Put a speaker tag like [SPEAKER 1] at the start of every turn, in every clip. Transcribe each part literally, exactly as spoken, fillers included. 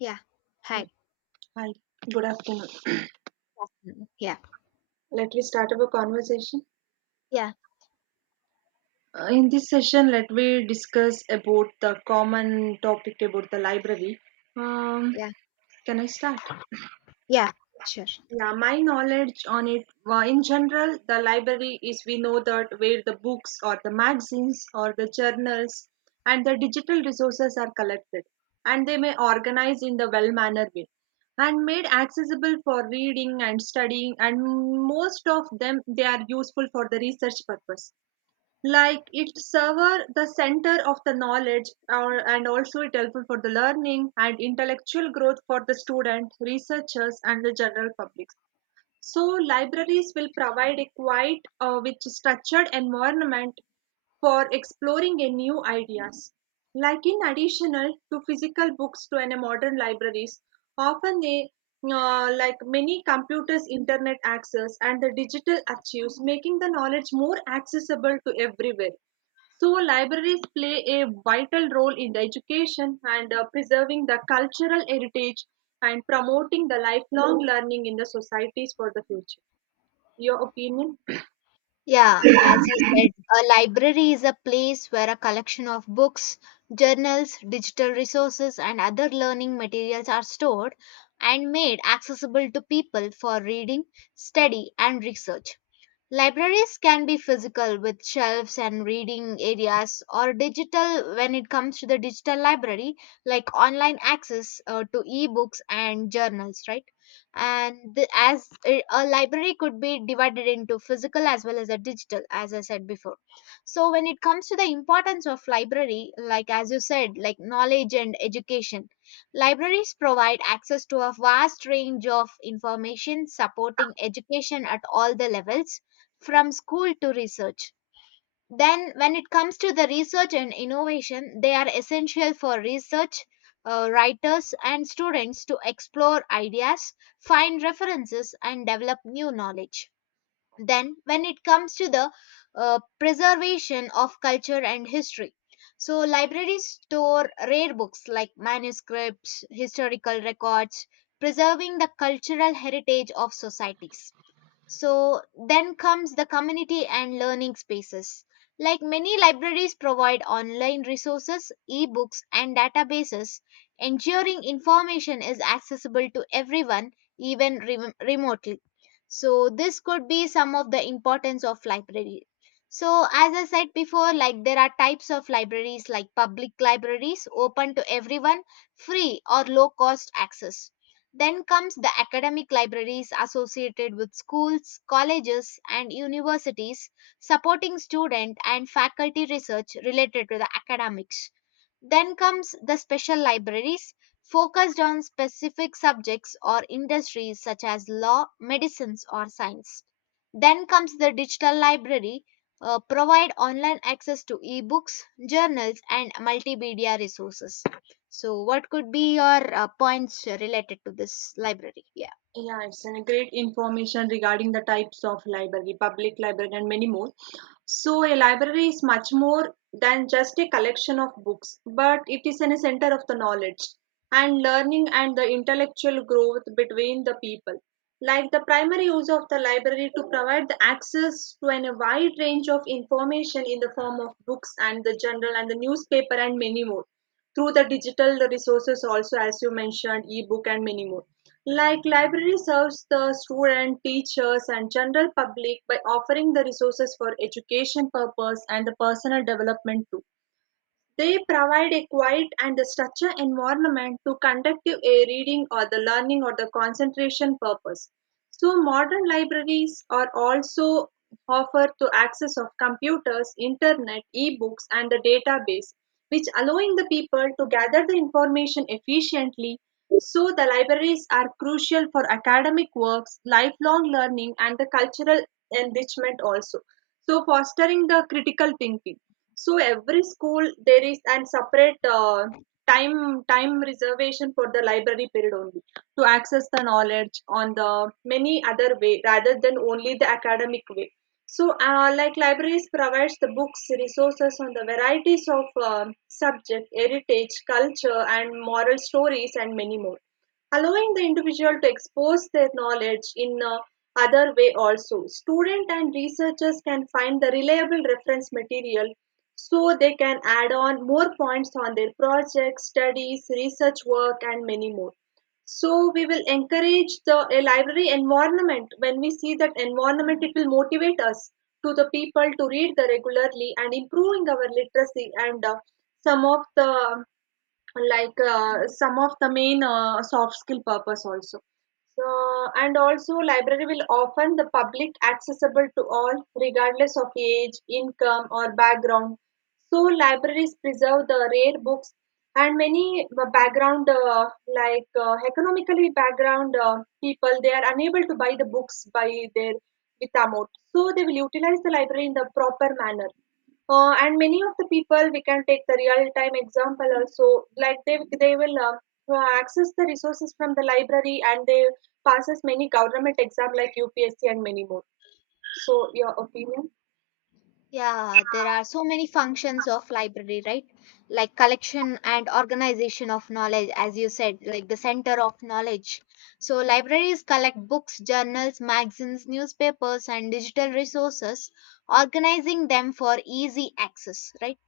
[SPEAKER 1] Yeah.
[SPEAKER 2] Yeah.
[SPEAKER 1] Hi.
[SPEAKER 2] Hi, good afternoon.
[SPEAKER 1] Afternoon. Yeah.
[SPEAKER 2] Let me start our conversation.
[SPEAKER 1] Yeah.
[SPEAKER 2] Uh, in this session, let me discuss about the common topic about the library. Um,
[SPEAKER 1] Yeah.
[SPEAKER 2] can I start?
[SPEAKER 1] Yeah. Sure.
[SPEAKER 2] Yeah, my knowledge on it, well, in general, the library is we know that where the books or the magazines or the journals and the digital resources are collected, and they may organize in the well mannered way and made accessible for reading and studying, and most of them they are useful for the research purpose, like it server the center of the knowledge or, and also it helpful for the learning and intellectual growth for the student researchers and the general public. So libraries will provide a quiet, uh, with structured environment for exploring a new ideas. Like in additional to physical books to an a modern libraries, often they uh, like many computers, internet access, and the digital archives, making the knowledge more accessible to everywhere. So libraries play a vital role in the education, and uh, preserving the cultural heritage and promoting the lifelong learning in the societies for the future. Your opinion?
[SPEAKER 1] Yeah, as you said, a library is a place where a collection of books, journals, digital resources, and other learning materials are stored and made accessible to people for reading, study, and research. Libraries can be physical with shelves and reading areas, or digital when it comes to the digital library, like online access uh, to ebooks and journals, right? And the, as a a library could be divided into physical as well as a digital, as I said before. So when it comes to the importance of library, like as you said, like knowledge and education, libraries provide access to a vast range of information, supporting education at all the levels from school to research. Then, when it comes to the research and innovation, they are essential for research, uh, writers, and students to explore ideas, find references, and develop new knowledge. Then, when it comes to the uh, preservation of culture and history, so libraries store rare books like manuscripts, historical records, preserving the cultural heritage of societies. So then comes the community and learning spaces. Like many libraries provide online resources, ebooks and databases, ensuring information is accessible to everyone, even rem- remotely. So this could be some of the importance of library. So as I said before, like there are types of libraries, like public libraries open to everyone, free or low cost access. Then comes the academic libraries associated with schools, colleges, and universities, supporting student and faculty research related to the academics. Then comes the special libraries, focused on specific subjects or industries such as law, medicines, or science. Then comes the digital library, uh, provide online access to ebooks, journals, and multimedia resources. So, what could be your uh, points related to this library? Yeah.
[SPEAKER 2] Yes, and great information regarding the types of library, public library, and many more. So a library is much more than just a collection of books, but it is an center of the knowledge and learning and the intellectual growth between the people. Like the primary use of the library to provide the access to an, a wide range of information in the form of books and the journal and the newspaper and many more, through the digital resources also, as you mentioned ebook and many more. Like library serves the student teachers and general public by offering the resources for education purpose and the personal development too. They provide a quiet and structured environment to conduct a reading or the learning or the concentration purpose. So modern libraries are also offer to access of computers, internet, ebooks and the database, which allowing the people to gather the information efficiently. So the libraries are crucial for academic works, lifelong learning and the cultural enrichment also. So fostering the critical thinking, so every school there is and separate uh, time time reservation for the library period only to access the knowledge on the many other way rather than only the academic way. So uh, like libraries provides the books resources on the varieties of um subject, heritage, culture, and moral stories and many more, allowing the individual to expose their knowledge in a other way. Also student and researchers can find the reliable reference material, so they can add on more points on their projects, studies, research work, and many more. So we will encourage the a library environment. When we see that environment, it will motivate us to the people to read the regularly and improving our literacy and uh, some of the like uh, some of the main uh, soft skill purpose also. So, and also library will often the public accessible to all regardless of age income or background. So libraries preserve the rare books and many b- background uh, like uh, economically background uh, people they are unable to buy the books by their with amount, so they will utilize the library in the proper manner. Uh, and many of the people we can take the real time example also, like they they will uh, uh, access the resources from the library and they passes many government exam like U P S C and many more. So your opinion?
[SPEAKER 1] Yeah, there are so many functions of library, right? Like collection and organization of knowledge, as you said, like the center of knowledge. So libraries collect books, journals, magazines, newspapers, and digital resources, organizing them for easy access, right?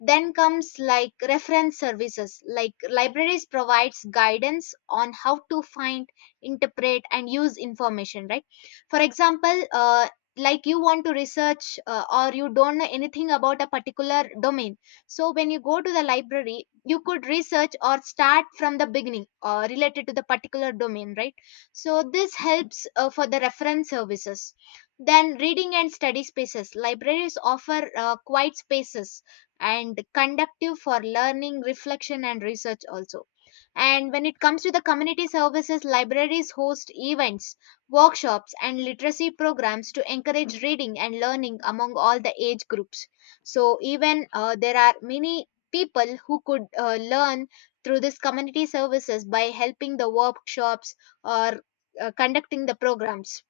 [SPEAKER 1] Then comes like reference services, like libraries provides guidance on how to find, interpret, and use information, right? For example, uh, like you want to research uh, or you don't know anything about a particular domain. So when you go to the library, you could research or start from the beginning uh, related to the particular domain, right? So this helps uh, for the reference services. Then reading and study spaces. Libraries offer uh, quiet spaces and conductive for learning, reflection, and research also. And when it comes to the community services, libraries host events, workshops, and literacy programs to encourage reading and learning among all the age groups. So, even uh, there are many people who could uh, learn through this community services by helping the workshops or uh, conducting the programs.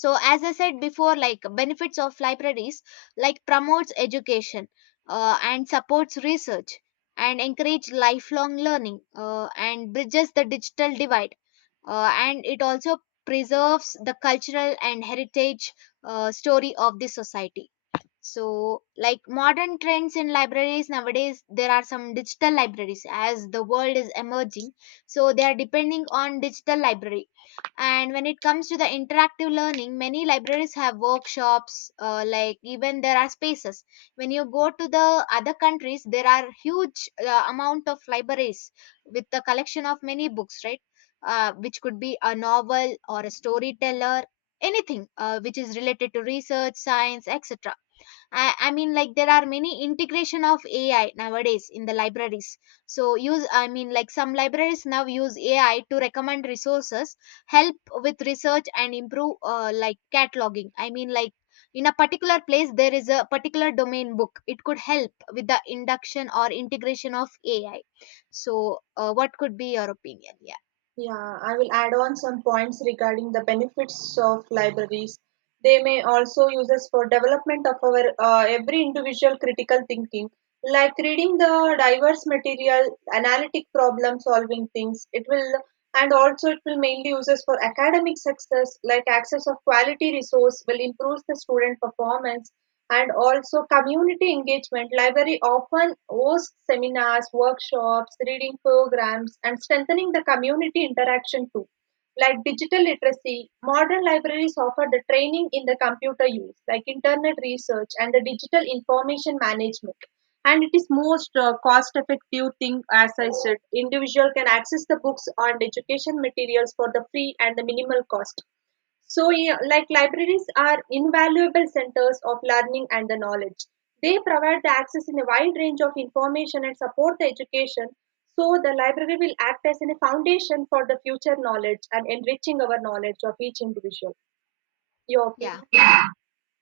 [SPEAKER 1] So as I said before, like benefits of libraries, like promotes education, uh, and supports research, and encourage lifelong learning, uh, and bridges the digital divide, uh, and it also preserves the cultural and heritage, uh, story of the society. So, like modern trends in libraries nowadays, there are some digital libraries as the world is emerging. So, they are depending on digital library. And when it comes to the interactive learning, many libraries have workshops, uh, like even there are spaces. When you go to the other countries, there are huge uh, amount of libraries with the collection of many books, right? Uh, which could be a novel or a storyteller, anything uh, which is related to research, science, etc. I, I mean, like there are many integration of A I nowadays in the libraries. So use, I mean, like some libraries now use A I to recommend resources, help with research, and improve uh, like cataloging. I mean, like in a particular place there is a particular domain book, it could help with the induction or integration of A I. So uh, what could be your opinion? Yeah.
[SPEAKER 2] Yeah, I will add on some points regarding the benefits of libraries. They may also use us for development of our uh, every individual critical thinking. Like reading the diverse material, analytic problem solving things, it will, and also it will mainly uses for academic success, like access of quality resource will improve the student performance, and also community engagement. Library often hosts seminars, workshops, reading programs and strengthening the community interaction too. Like digital literacy, modern libraries offer the training in the computer use, like internet research and the digital information management. And it is most uh, cost effective thing, as I said, individual can access the books and education materials for the free and the minimal cost. So yeah, like libraries are invaluable centers of learning and the knowledge. They provide the access in a wide range of information and support the education. So the library will act as a foundation for the future knowledge and enriching our knowledge of each individual. Your opinion?
[SPEAKER 1] Yeah.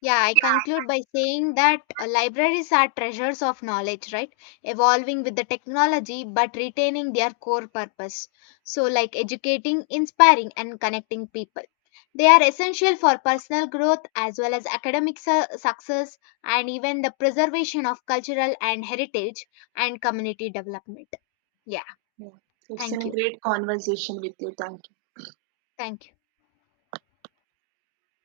[SPEAKER 1] Yeah, I conclude by saying that uh, libraries are treasures of knowledge, right? Evolving with the technology but retaining their core purpose. So, like educating, inspiring, and connecting people. They are essential for personal growth as well as academic su- success, and even the preservation of cultural and heritage and community development. Yeah,
[SPEAKER 2] Yeah. It's been
[SPEAKER 1] thank
[SPEAKER 2] a
[SPEAKER 1] you.
[SPEAKER 2] great conversation with you. Thank you.
[SPEAKER 1] Thank you.